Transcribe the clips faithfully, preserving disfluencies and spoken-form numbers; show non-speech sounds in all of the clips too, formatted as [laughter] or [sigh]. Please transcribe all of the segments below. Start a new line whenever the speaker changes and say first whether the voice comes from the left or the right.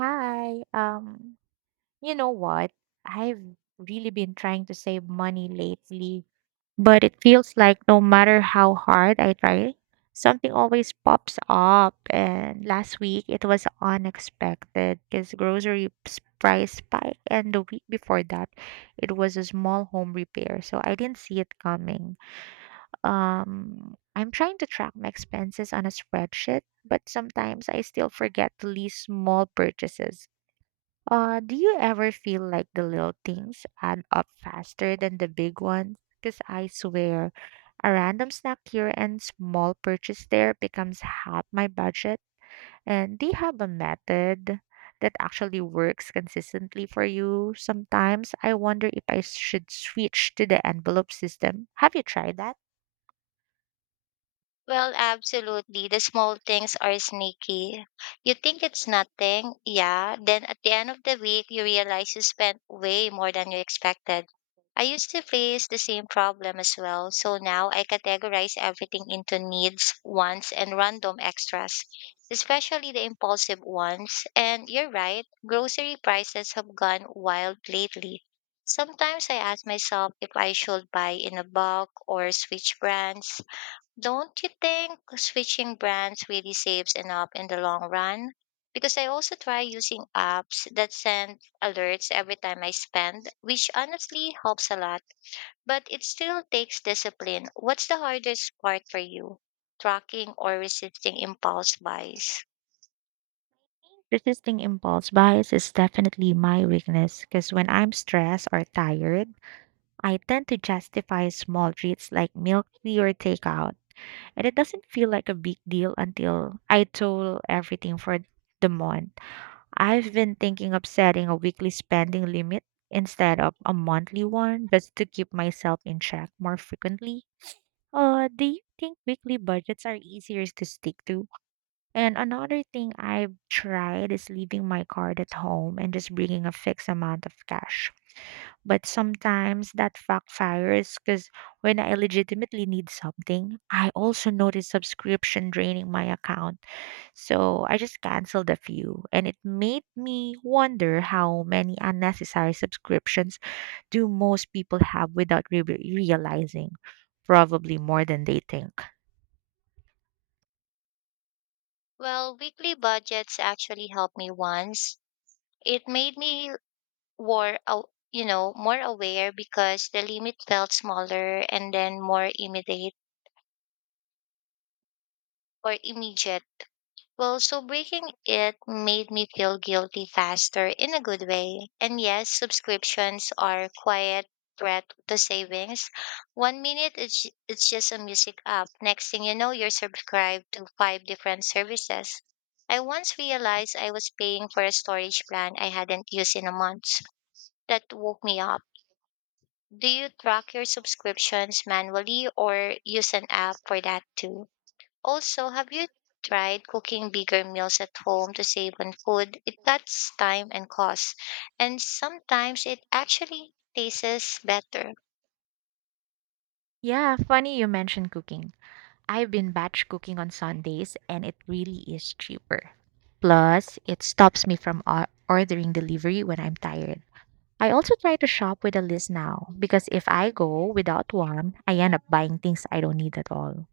right: Hi. Um, you know what? I've really been trying to save money lately, but it feels like no matter how hard I try, something always pops up. And last week it was unexpected because grocery s- price spike, and the week before that, it was a small home repair, so I didn't see it coming. Um, I'm trying to track my expenses on a spreadsheet, but sometimes I still forget to list small purchases. Uh, do you ever feel like the little things add up faster than the big ones? Because I swear, a random snack here and small purchase there becomes half my budget. And do you have a method that actually works consistently for you? Sometimes I wonder if I should switch to the envelope system. Have you tried that?
left: Well, absolutely. The small things are sneaky. You think it's nothing, yeah. Then at the end of the week, you realize you spent way more than you expected. I used to face the same problem as well, so now I categorize everything into needs, wants, and random extras, especially the impulsive ones. And you're right, grocery prices have gone wild lately. Sometimes I ask myself if I should buy in a bulk or switch brands. Don't you think switching brands really saves enough in the long run? Because I also try using apps that send alerts every time I spend, which honestly helps a lot, but it still takes discipline. What's the hardest part for you? Tracking or resisting impulse buys?
right: Resisting impulse buys is definitely my weakness because when I'm stressed or tired, I tend to justify small treats like milk tea or takeout, and it doesn't feel like a big deal until I total everything for the month. I've been thinking of setting a weekly spending limit instead of a monthly one just to keep myself in check more frequently. Uh, do you think weekly budgets are easier to stick to? And another thing I've tried is leaving my card at home and just bringing a fixed amount of cash. But sometimes that backfires because when I legitimately need something, I also notice subscription draining my account. So I just canceled a few, and it made me wonder how many unnecessary subscriptions do most people have without re- realizing? Probably more than they think.
left: Well, weekly budgets actually helped me once. It made me more, aw- you know, more aware because the limit felt smaller and then more immediate or immediate Well, so breaking it made me feel guilty faster in a good way. And yes, subscriptions are quiet threat to savings. One minute it's it's just a music app. Next thing you know, you're subscribed to five different services. I once realized I was paying for a storage plan I hadn't used in a month. That woke me up. Do you track your subscriptions manually or use an app for that too? Also, have you tried cooking bigger meals at home to save on food? It cuts time and cost, and sometimes it actually tastes better.
right: Yeah, funny you mentioned cooking, I've been batch cooking on Sundays and it really is cheaper. Plus, it stops me from o- ordering delivery when I'm tired. I also try to shop with a list now because if I go without one, I end up buying things I don't need at all.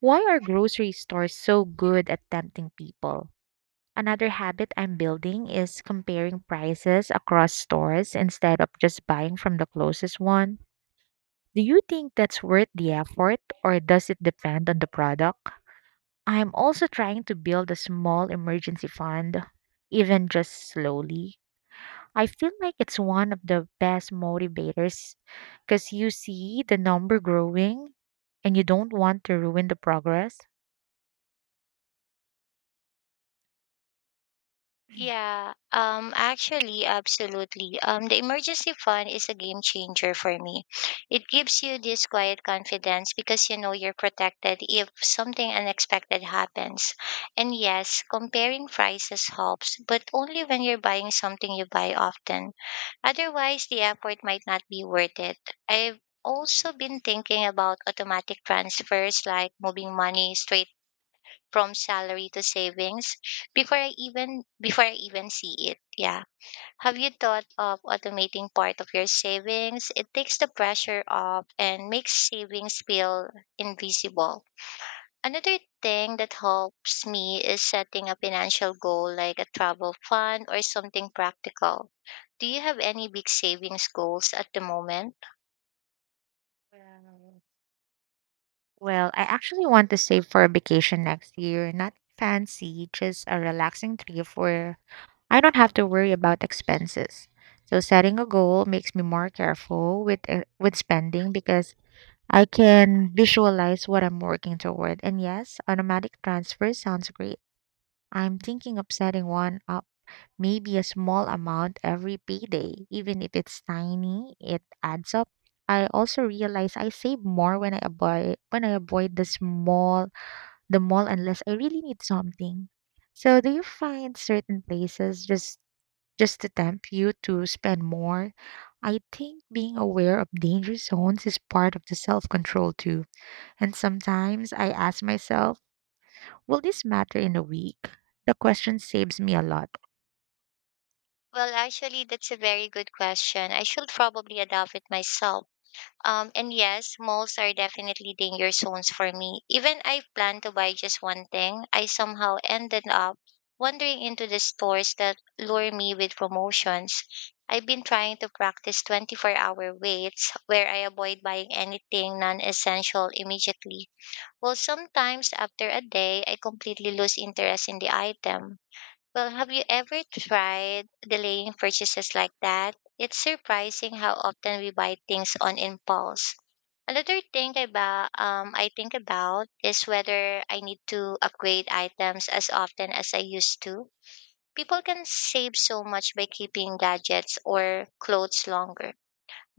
right: Why are grocery stores so good at tempting people? Another habit I'm building is comparing prices across stores instead of just buying from the closest one. Do you think that's worth the effort or does it depend on the product? I'm also trying to build a small emergency fund, even just slowly. I feel like it's one of the best motivators because you see the number growing and you don't want to ruin the progress.
left: Yeah, um actually absolutely. Um the emergency fund is a game changer for me. It gives you this quiet confidence because you know you're protected if something unexpected happens. And yes, comparing prices helps, but only when you're buying something you buy often. Otherwise, the effort might not be worth it. I've also been thinking about automatic transfers, like moving money straight from salary to savings before I even before I even see it. Yeah. Have you thought of automating part of your savings? It takes the pressure off and makes savings feel invisible. Another thing that helps me is setting a financial goal like a travel fund or something practical. Do you have any big savings goals at the moment?
right: Well, well, I actually want to save for a vacation next year. Not fancy, just a relaxing trip where I don't have to worry about expenses. So setting a goal makes me more careful with uh, with spending because I can visualize what I'm working toward. And yes, automatic transfer sounds great. I'm thinking of setting one up, maybe a small amount every payday. Even if it's tiny, it adds up. I also realize I save more when I avoid when I avoid the small the mall unless I really need something. So do you find certain places just just to tempt you to spend more? I think being aware of danger zones is part of the self control too. And sometimes I ask myself, will this matter in a week? The question saves me a lot.
left: Well, actually, that's a very good question. I should probably adopt it myself. Um, and yes, malls are definitely danger zones for me. Even I planned to buy just one thing, I somehow ended up wandering into the stores that lure me with promotions. I've been trying to practice twenty-four hour waits where I avoid buying anything non essential immediately. Well, sometimes after a day, I completely lose interest in the item. Well, have you ever tried delaying purchases like that? It's surprising how often we buy things on impulse. Another thing about um I think about is whether I need to upgrade items as often as I used to. People can save so much by keeping gadgets or clothes longer.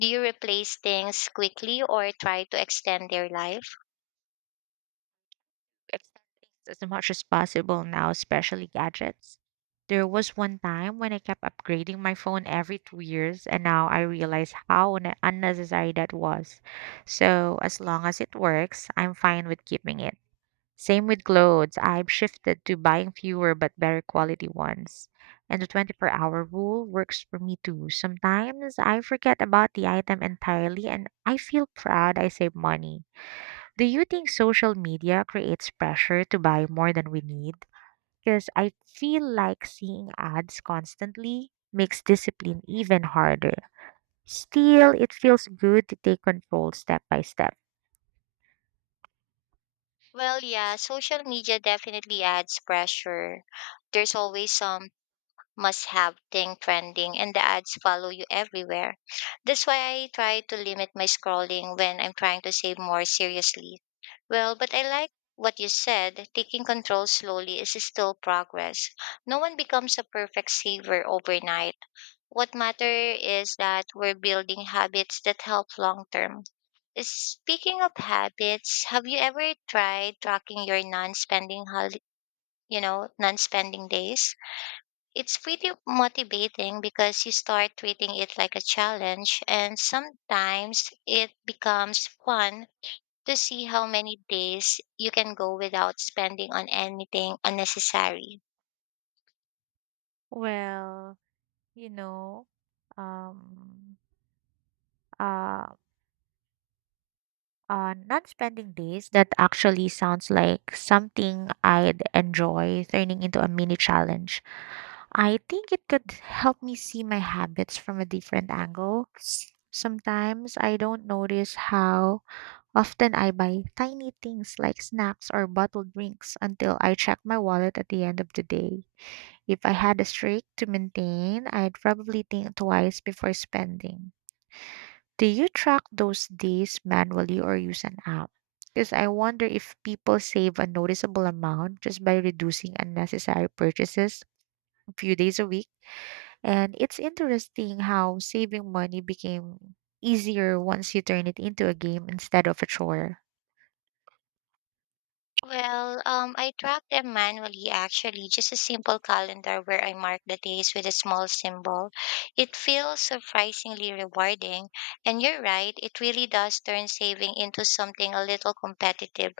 left: Do you replace things quickly or try to extend their life?
right: It's as much as possible now, especially gadgets. There was one time when I kept upgrading my phone every two years, and now I realize how un- unnecessary that was. So, as long as it works, I'm fine with keeping it. Same with clothes. I've shifted to buying fewer but better quality ones. And the twenty-four hour rule works for me too. Sometimes I forget about the item entirely and I feel proud I saved money. Do you think social media creates pressure to buy more than we need? Because I feel like seeing ads constantly makes discipline even harder. Still, it feels good to take control step by step.
left: Well, yeah, social media definitely adds pressure. There's always some must have thing trending and the ads follow you everywhere. That's why I try to limit my scrolling when I'm trying to save more seriously. Well, but I like what you said. Taking control slowly is still progress. No one becomes a perfect saver overnight. What matters is that we're building habits that help long term. Speaking of habits, have you ever tried tracking your non-spending hol- you know, non-spending days? It's pretty motivating because you start treating it like a challenge, and sometimes it becomes fun to see how many days you can go without spending on anything unnecessary.
right: Well, you know, um, uh, uh, Not spending days, that actually sounds like something I'd enjoy turning into a mini challenge. I think it could help me see my habits from a different angle. Sometimes I don't notice how often I buy tiny things like snacks or bottled drinks until I check my wallet at the end of the day. If I had a streak to maintain, I'd probably think twice before spending. Do you track those days manually or use an app? Because I wonder if people save a noticeable amount just by reducing unnecessary purchases a few days a week. And it's interesting how saving money became easier once you turn it into a game instead of a chore.
left: Well, um, I track them manually actually, just a simple calendar where I mark the days with a small symbol. It feels surprisingly rewarding, and you're right, it really does turn saving into something a little competitive,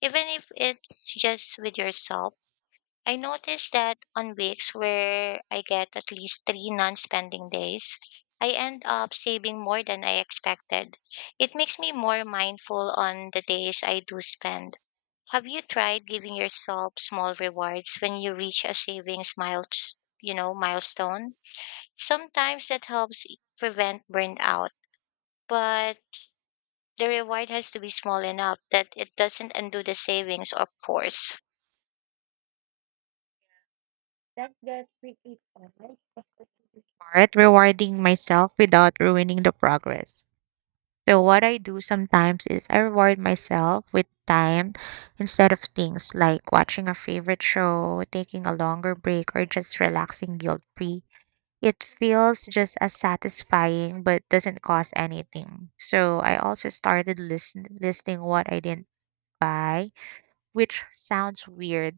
left: even if it's just with yourself. I noticed that on weeks where I get at least three non spending days, I end up saving more than I expected. It makes me more mindful on the days I do spend. Have you tried giving yourself small rewards when you reach a savings mile, you know, milestone? Sometimes that helps e, prevent burnout, but the reward has to be small enough that it doesn't undo the savings, of course.
right: That's the tricky part. That's the tricky part, rewarding myself without ruining the progress. So what I do sometimes is I reward myself with time instead of things, like watching a favorite show, taking a longer break, or just relaxing guilt-free. It feels just as satisfying but doesn't cost anything. So I also started listen- listing what I didn't buy, which sounds weird,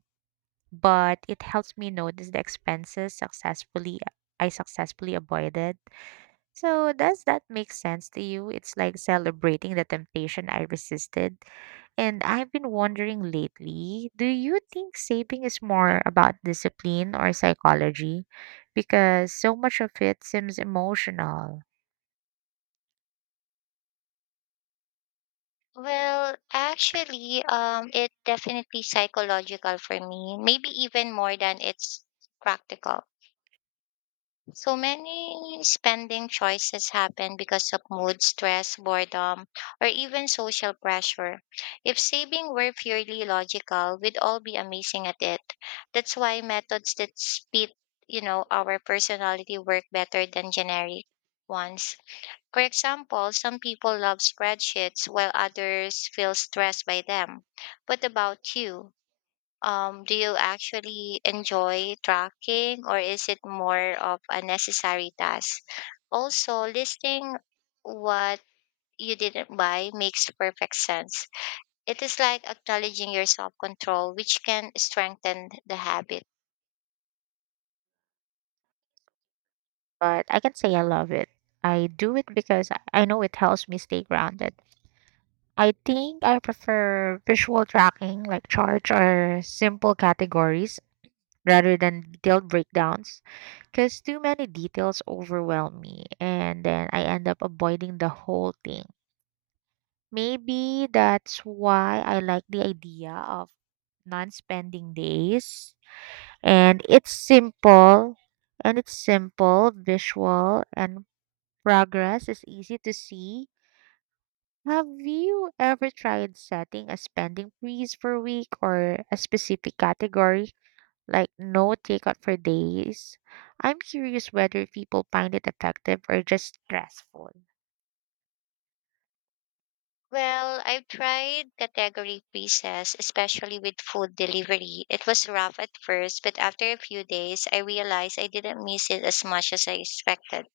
right: but it helps me notice the expenses successfully I successfully avoided. So, does that make sense to you? It's like celebrating the temptation I resisted. And I've been wondering lately, do you think saving is more about discipline or psychology? Because so much of it seems emotional.
left: Well, actually, um, it definitely psychological for me, maybe even more than it's practical. So many spending choices happen because of mood, stress, boredom, or even social pressure. If saving were purely logical, we'd all be amazing at it. That's why methods that fit, you know, our personality work better than generic ones. For example, some people love spreadsheets while others feel stressed by them. What about you? Um, do you actually enjoy tracking or is it more of a necessary task? Also, listing what you didn't buy makes perfect sense. It is like acknowledging your self control, which can strengthen the habit.
right: But I can say I love it. I do it because I I know it helps me stay grounded. I think I prefer visual tracking like charts or simple categories rather than detailed breakdowns. Because too many details overwhelm me, and then I end up avoiding the whole thing. Maybe that's why I like the idea of non spending days. And it's simple, and it's simple, visual, and progress is easy to see. Have you ever tried setting a spending freeze for a week or a specific category? Like no takeout for days. I'm curious whether people find it effective or just stressful.
left: Well, I've tried category pieces, especially with food delivery. It was rough at first, but after a few days, I realized I didn't miss it as much as I expected.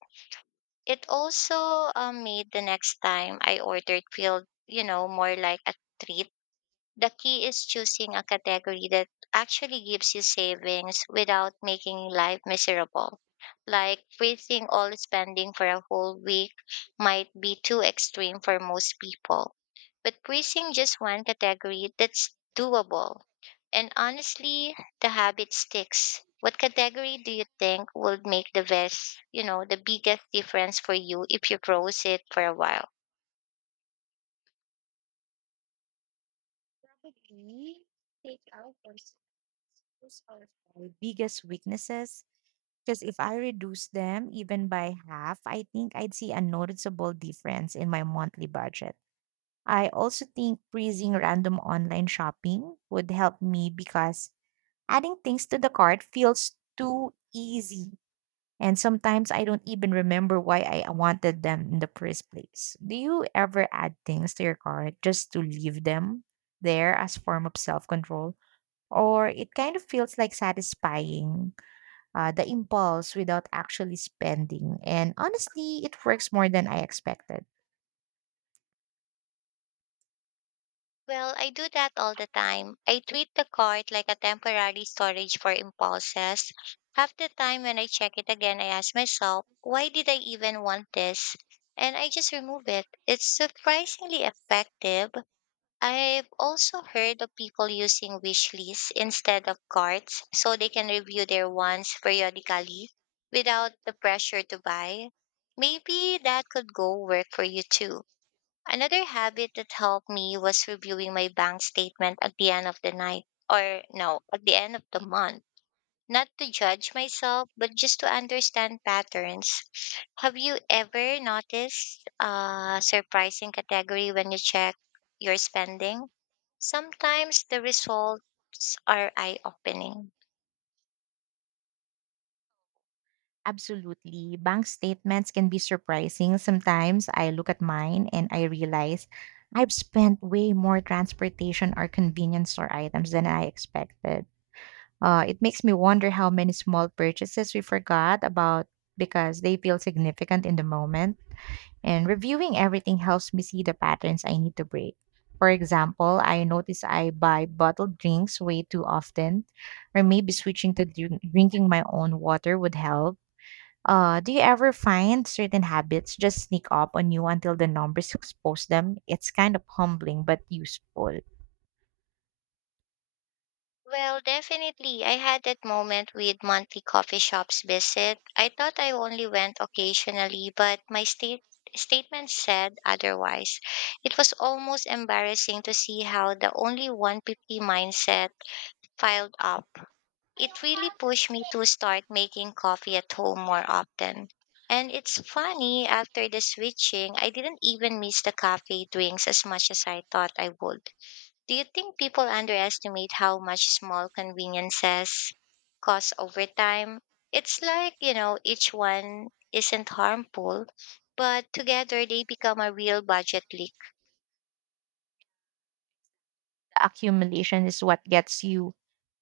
left: It also uh, made the next time I ordered feel, you know, more like a treat. The key is choosing a category that actually gives you savings without making life miserable. Like freezing all spending for a whole week might be too extreme for most people. But freezing just one category, that's doable. And honestly, the habit sticks. What category do you think would make the best, you know, the biggest difference for you if you froze it for a while?
right: Probably take out, or those are my biggest weaknesses. Because if I reduce them even by half, I think I'd see a noticeable difference in my monthly budget. I also think freezing random online shopping would help me because adding things to the cart feels too easy. And sometimes I don't even remember why I wanted them in the first place. Do you ever add things to your cart just to leave them there as form of self-control? Or it kind of feels like satisfying uh, the impulse without actually spending. And honestly, it works more than I expected.
left: Well, I do that all the time. I treat the cart like a temporary storage for impulses. Half the time when I check it again, I ask myself, why did I even want this? And I just remove it. It's surprisingly effective. I've also heard of people using wish lists instead of cards so they can review their wants periodically without the pressure to buy. Maybe that could go work for you too. Another habit that helped me was reviewing my bank statement at the end of the night, or no, at the end of the month. Not to judge myself, but just to understand patterns. Have you ever noticed a surprising category when you check your spending? Sometimes the results are eye opening.
right: Absolutely. Bank statements can be surprising. Sometimes I look at mine and I realize I've spent way more transportation or convenience store items than I expected. Uh, it makes me wonder how many small purchases we forgot about because they feel significant in the moment. And reviewing everything helps me see the patterns I need to break. For example, I notice I buy bottled drinks way too often, or maybe switching to drink- drinking my own water would help. Uh, do you ever find certain habits just sneak up on you until the numbers expose them? It's kind of humbling but useful.
left: Well, definitely. I had that moment with monthly coffee shops visit. I thought I only went occasionally, but my state statement said otherwise. It was almost embarrassing to see how the only one hundred fifty mindset piled up. It really pushed me to start making coffee at home more often. And it's funny, after the switching, I didn't even miss the cafe drinks as much as I thought I would. Do you think people underestimate how much small conveniences cost over time? It's like, you know, each one isn't harmful, but together they become a real budget leak.
right: The accumulation is what gets you.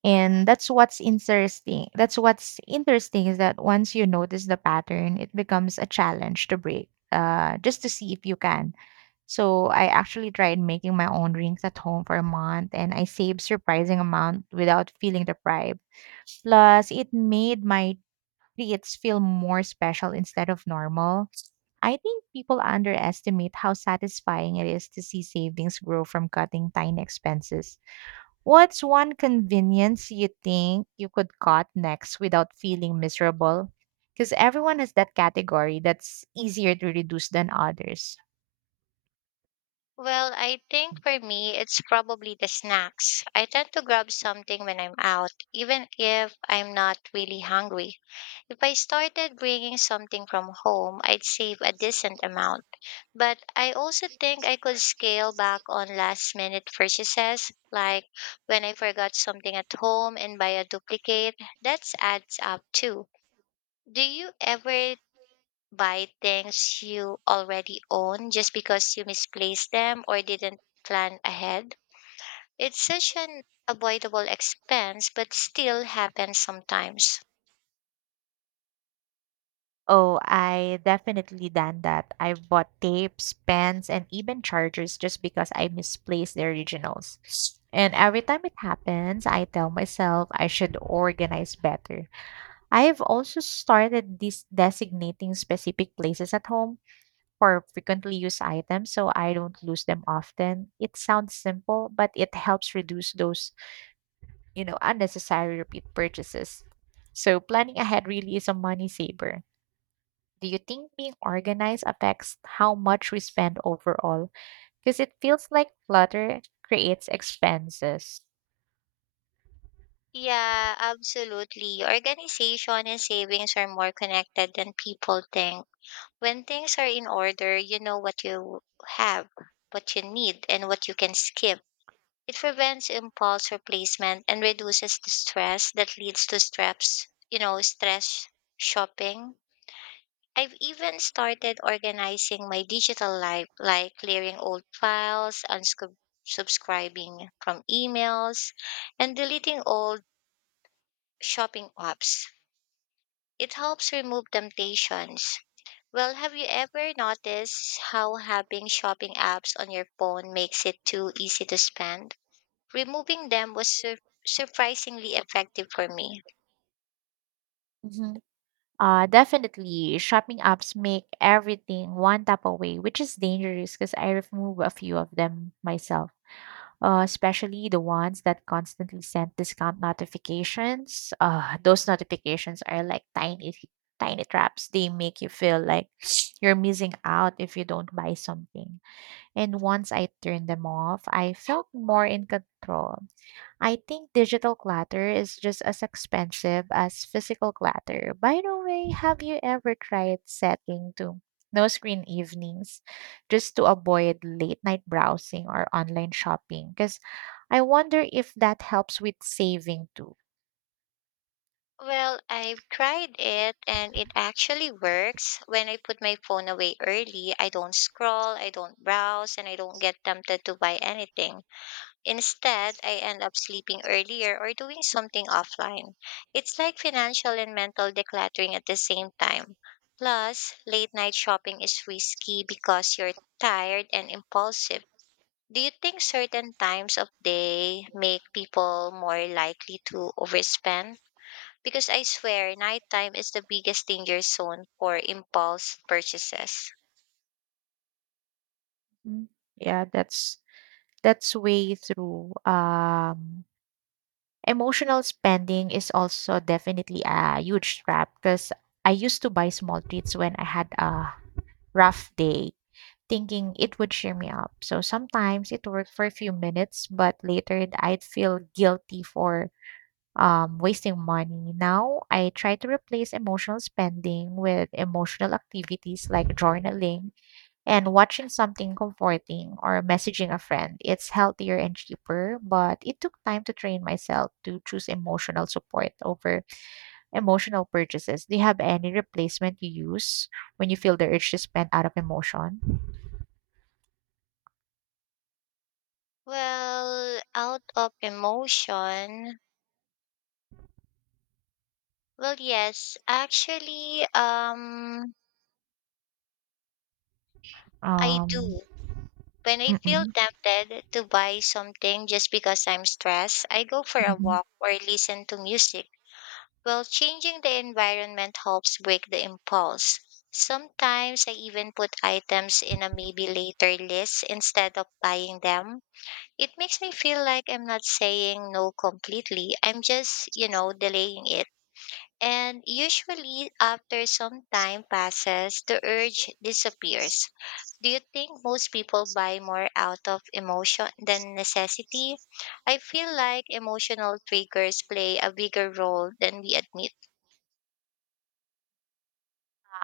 right: And that's what's interesting. That's what's interesting is that once you notice the pattern, it becomes a challenge to break, uh, just to see if you can. So I actually tried making my own rings at home for a month, and I saved surprising amount without feeling deprived. Plus, it made my creates feel more special instead of normal. I think people underestimate how satisfying it is to see savings grow from cutting tiny expenses. What's one convenience you think you could cut next without feeling miserable? Because everyone has that category that's easier to reduce than others.
left: Well, I think for me, it's probably the snacks. I tend to grab something when I'm out, even if I'm not really hungry. If I started bringing something from home, I'd save a decent amount. But I also think I could scale back on last minute purchases, like when I forgot something at home and buy a duplicate. That adds up too. Do you ever buy things you already own just because you misplaced them or didn't plan ahead? It's such an avoidable expense, but still happens sometimes.
right: Oh, I definitely done that. I've bought tapes, pens, and even chargers just because I misplaced the originals. And every time it happens, I tell myself I should organize better. I have also started this designating specific places at home for frequently used items so I don't lose them often. It sounds simple, but it helps reduce those, you know, unnecessary repeat purchases. So planning ahead really is a money saver. Do you think being organized affects how much we spend overall? Because it feels like clutter creates expenses.
left: Yeah, absolutely. Organization and savings are more connected than people think. When things are in order, you know what you have, what you need, and what you can skip. It prevents impulse replacement and reduces the stress that leads to stress, you know, stress shopping. I've even started organizing my digital life, like clearing old files, unsubscribing from emails, and deleting old shopping apps. It helps remove temptations. Well, have you ever noticed how having shopping apps on your phone makes it too easy to spend? Removing them was sur- surprisingly effective for me.
right: Hmm. Uh, definitely, shopping apps make everything one tap away, which is dangerous because I remove a few of them myself. Uh, especially the ones that constantly send discount notifications. Uh, those notifications are like tiny, tiny traps. They make you feel like [sniffs] you're missing out if you don't buy something. And once I turned them off, I felt more in control. I think digital clutter is just as expensive as physical clutter. By the way, have you ever tried setting to no screen evenings just to avoid late night browsing or online shopping? Because I wonder if that helps with saving too.
left: Well, I've tried it and it actually works. When I put my phone away early, I don't scroll, I don't browse, and I don't get tempted to buy anything. Instead, I end up sleeping earlier or doing something offline. It's like financial and mental decluttering at the same time. Plus, late night shopping is risky because you're tired and impulsive. Do you think certain times of day make people more likely to overspend? Because I swear, nighttime is the biggest danger zone for impulse purchases.
right: Mm, yeah, that's that's way through. Um, Emotional spending is also definitely a huge trap because I used to buy small treats when I had a rough day, thinking it would cheer me up. So sometimes it worked for a few minutes, but later I'd feel guilty for um, wasting money. Now I try to replace emotional spending with emotional activities like journaling and watching something comforting or messaging a friend. It's healthier and cheaper, but it took time to train myself to choose emotional support over emotional purchases. Do you have any replacement you use when you feel the urge to spend out of emotion?
left: Well, out of emotion, Well, yes, actually, um, I
right: Um,
left: do. When I feel
right: mm-mm,
left: tempted to buy something just because I'm stressed, I go for a
right: mhm.
left: walk or listen to music. Well, changing the environment helps break the impulse. Sometimes I even put items in a maybe later list instead of buying them. It makes me feel like I'm not saying no completely. I'm just, you know, delaying it. And usually, after some time passes, the urge disappears. Do you think most people buy more out of emotion than necessity? I feel like emotional triggers play a bigger role than we admit.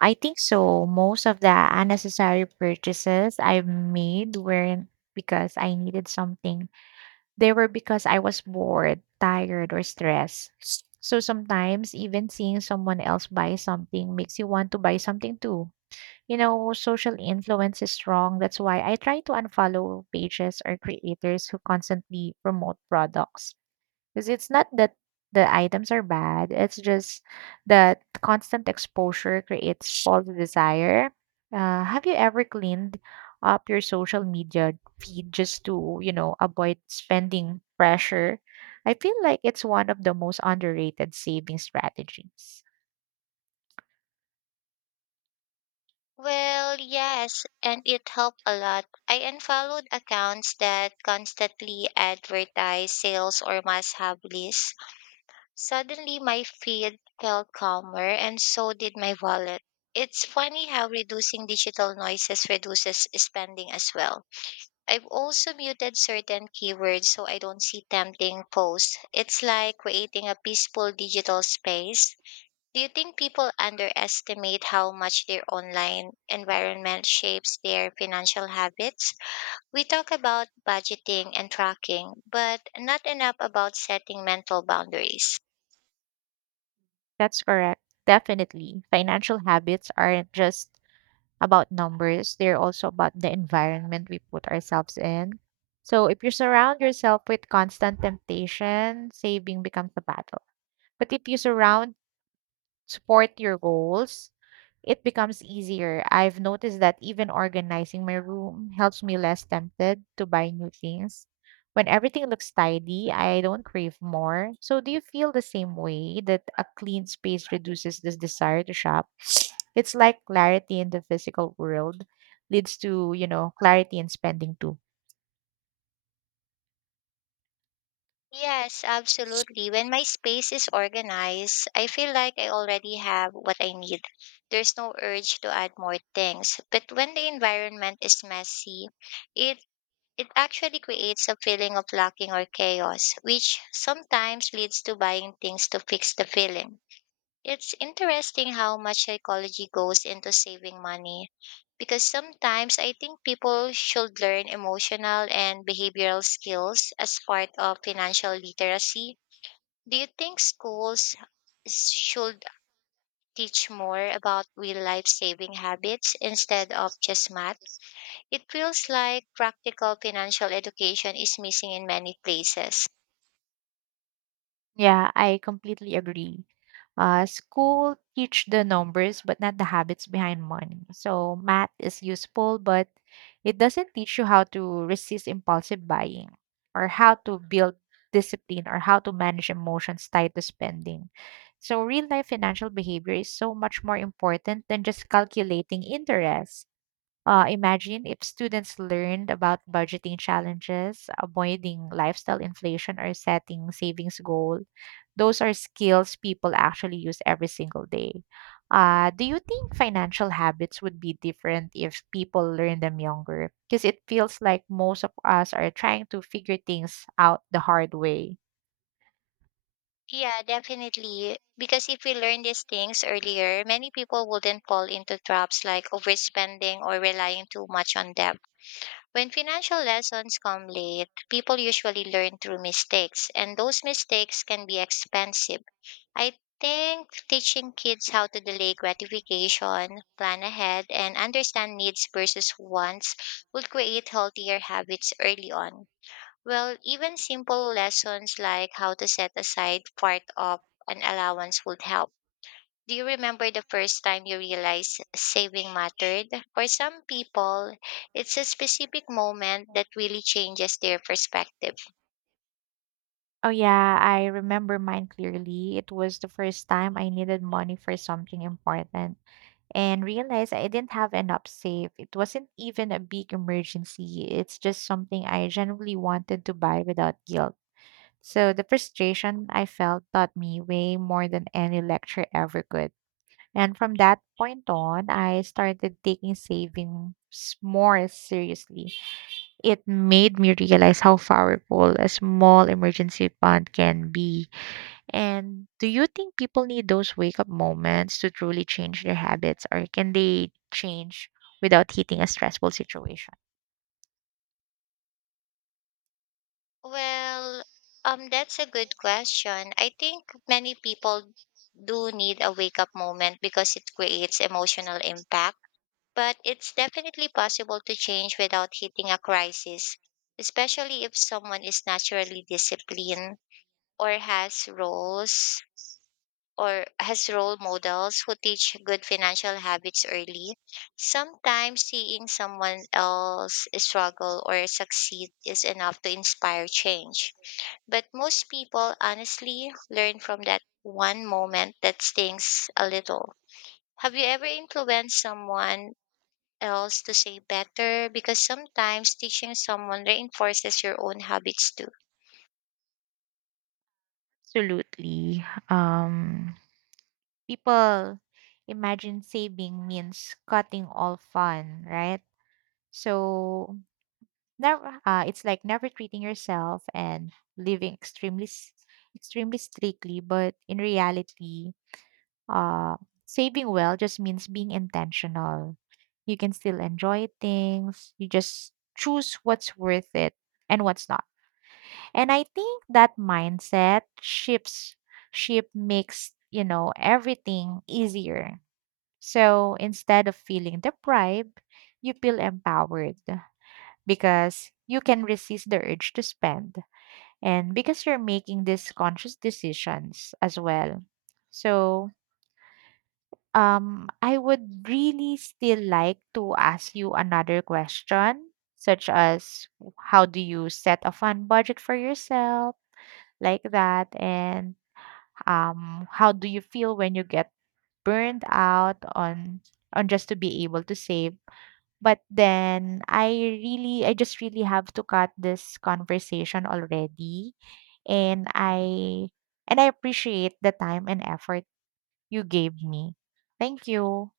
right: I think so. Most of the unnecessary purchases I've made weren't because I needed something. They were because I was bored, tired, or stressed. So sometimes even seeing someone else buy something makes you want to buy something too. You know, social influence is strong. That's why I try to unfollow pages or creators who constantly promote products. Because it's not that the items are bad, it's just that constant exposure creates false desire. Uh, have you ever cleaned up your social media feed just to, you know, avoid spending pressure? I feel like it's one of the most underrated saving strategies.
left: Well, yes, and it helped a lot. I unfollowed accounts that constantly advertise sales or must have lists. Suddenly, my feed felt calmer, and so did my wallet. It's funny how reducing digital noises reduces spending as well. I've also muted certain keywords so I don't see tempting posts. It's like creating a peaceful digital space. Do you think people underestimate how much their online environment shapes their financial habits? We talk about budgeting and tracking, but not enough about setting mental boundaries.
right: That's correct. Definitely. Financial habits aren't just about numbers, they're also about the environment we put ourselves in. So if you surround yourself with constant temptation, saving becomes a battle. But if you surround support your goals, it becomes easier. I've noticed that even organizing my room helps me less tempted to buy new things. When everything looks tidy, I don't crave more. So do you feel the same way that a clean space reduces this desire to shop? It's like clarity in the physical world leads to, you know, clarity in spending too.
left: Yes, absolutely. When my space is organized, I feel like I already have what I need. There's no urge to add more things. But when the environment is messy, it it actually creates a feeling of lacking or chaos, which sometimes leads to buying things to fix the feeling. It's interesting how much psychology goes into saving money because sometimes I think people should learn emotional and behavioral skills as part of financial literacy. Do you think schools s- should teach more about real life saving habits instead of just math? It feels like practical financial education is missing in many places.
right: Yeah, I completely agree. Uh, school teach the numbers, but not the habits behind money. So math is useful, but it doesn't teach you how to resist impulsive buying or how to build discipline or how to manage emotions tied to spending. So real life financial behavior is so much more important than just calculating interest. Uh, imagine if students learned about budgeting challenges, avoiding lifestyle inflation, or setting savings goal. Those are skills people actually use every single day. Uh, do you think financial habits would be different if people learn them younger? Because it feels like most of us are trying to figure things out the hard way.
left: Yeah, definitely. Because if we learn these things earlier, many people wouldn't fall into traps like overspending or relying too much on debt. When financial lessons come late, people usually learn through mistakes, and those mistakes can be expensive. I think teaching kids how to delay gratification, plan ahead, and understand needs versus wants would create healthier habits early on. Well, even simple lessons like how to set aside part of an allowance would help. Do you remember the first time you realized saving mattered? For some people, it's a specific moment that really changes their perspective.
right: Oh yeah, I remember mine clearly. It was the first time I needed money for something important, and realized I didn't have enough saved. It wasn't even a big emergency, it's just something I genuinely wanted to buy without guilt. So the frustration I felt taught me way more than any lecture ever could. And from that point on, I started taking savings more seriously. It made me realize how powerful a small emergency fund can be. And do you think people need those wake up moments to truly change their habits, or can they change without hitting a stressful situation?
left: Well, um, that's a good question. I think many people do need a wake up moment because it creates emotional impact. But it's definitely possible to change without hitting a crisis, especially if someone is naturally disciplined or has roles or has role models who teach good financial habits early. Sometimes seeing someone else struggle or succeed is enough to inspire change. But most people honestly learn from that one moment that stings a little. Have you ever influenced someone else to say better because sometimes teaching someone reinforces your own habits too.
right: Absolutely. Um, people imagine saving means cutting all fun, right? So never, uh, it's like never treating yourself and living extremely, s- extremely strictly. But in reality, uh, saving well just means being intentional. You can still enjoy things. You just choose what's worth it and what's not. And I think that mindset shifts ship makes, you know, everything easier. So instead of feeling deprived, you feel empowered because you can resist the urge to spend and because you're making these conscious decisions as well. So Um, I would really still like to ask you another question, such as how do you set a fun budget for yourself, like that, and um, how do you feel when you get burned out on on just to be able to save? But then I really, I just really have to cut this conversation already, and I and I appreciate the time and effort you gave me. Thank you.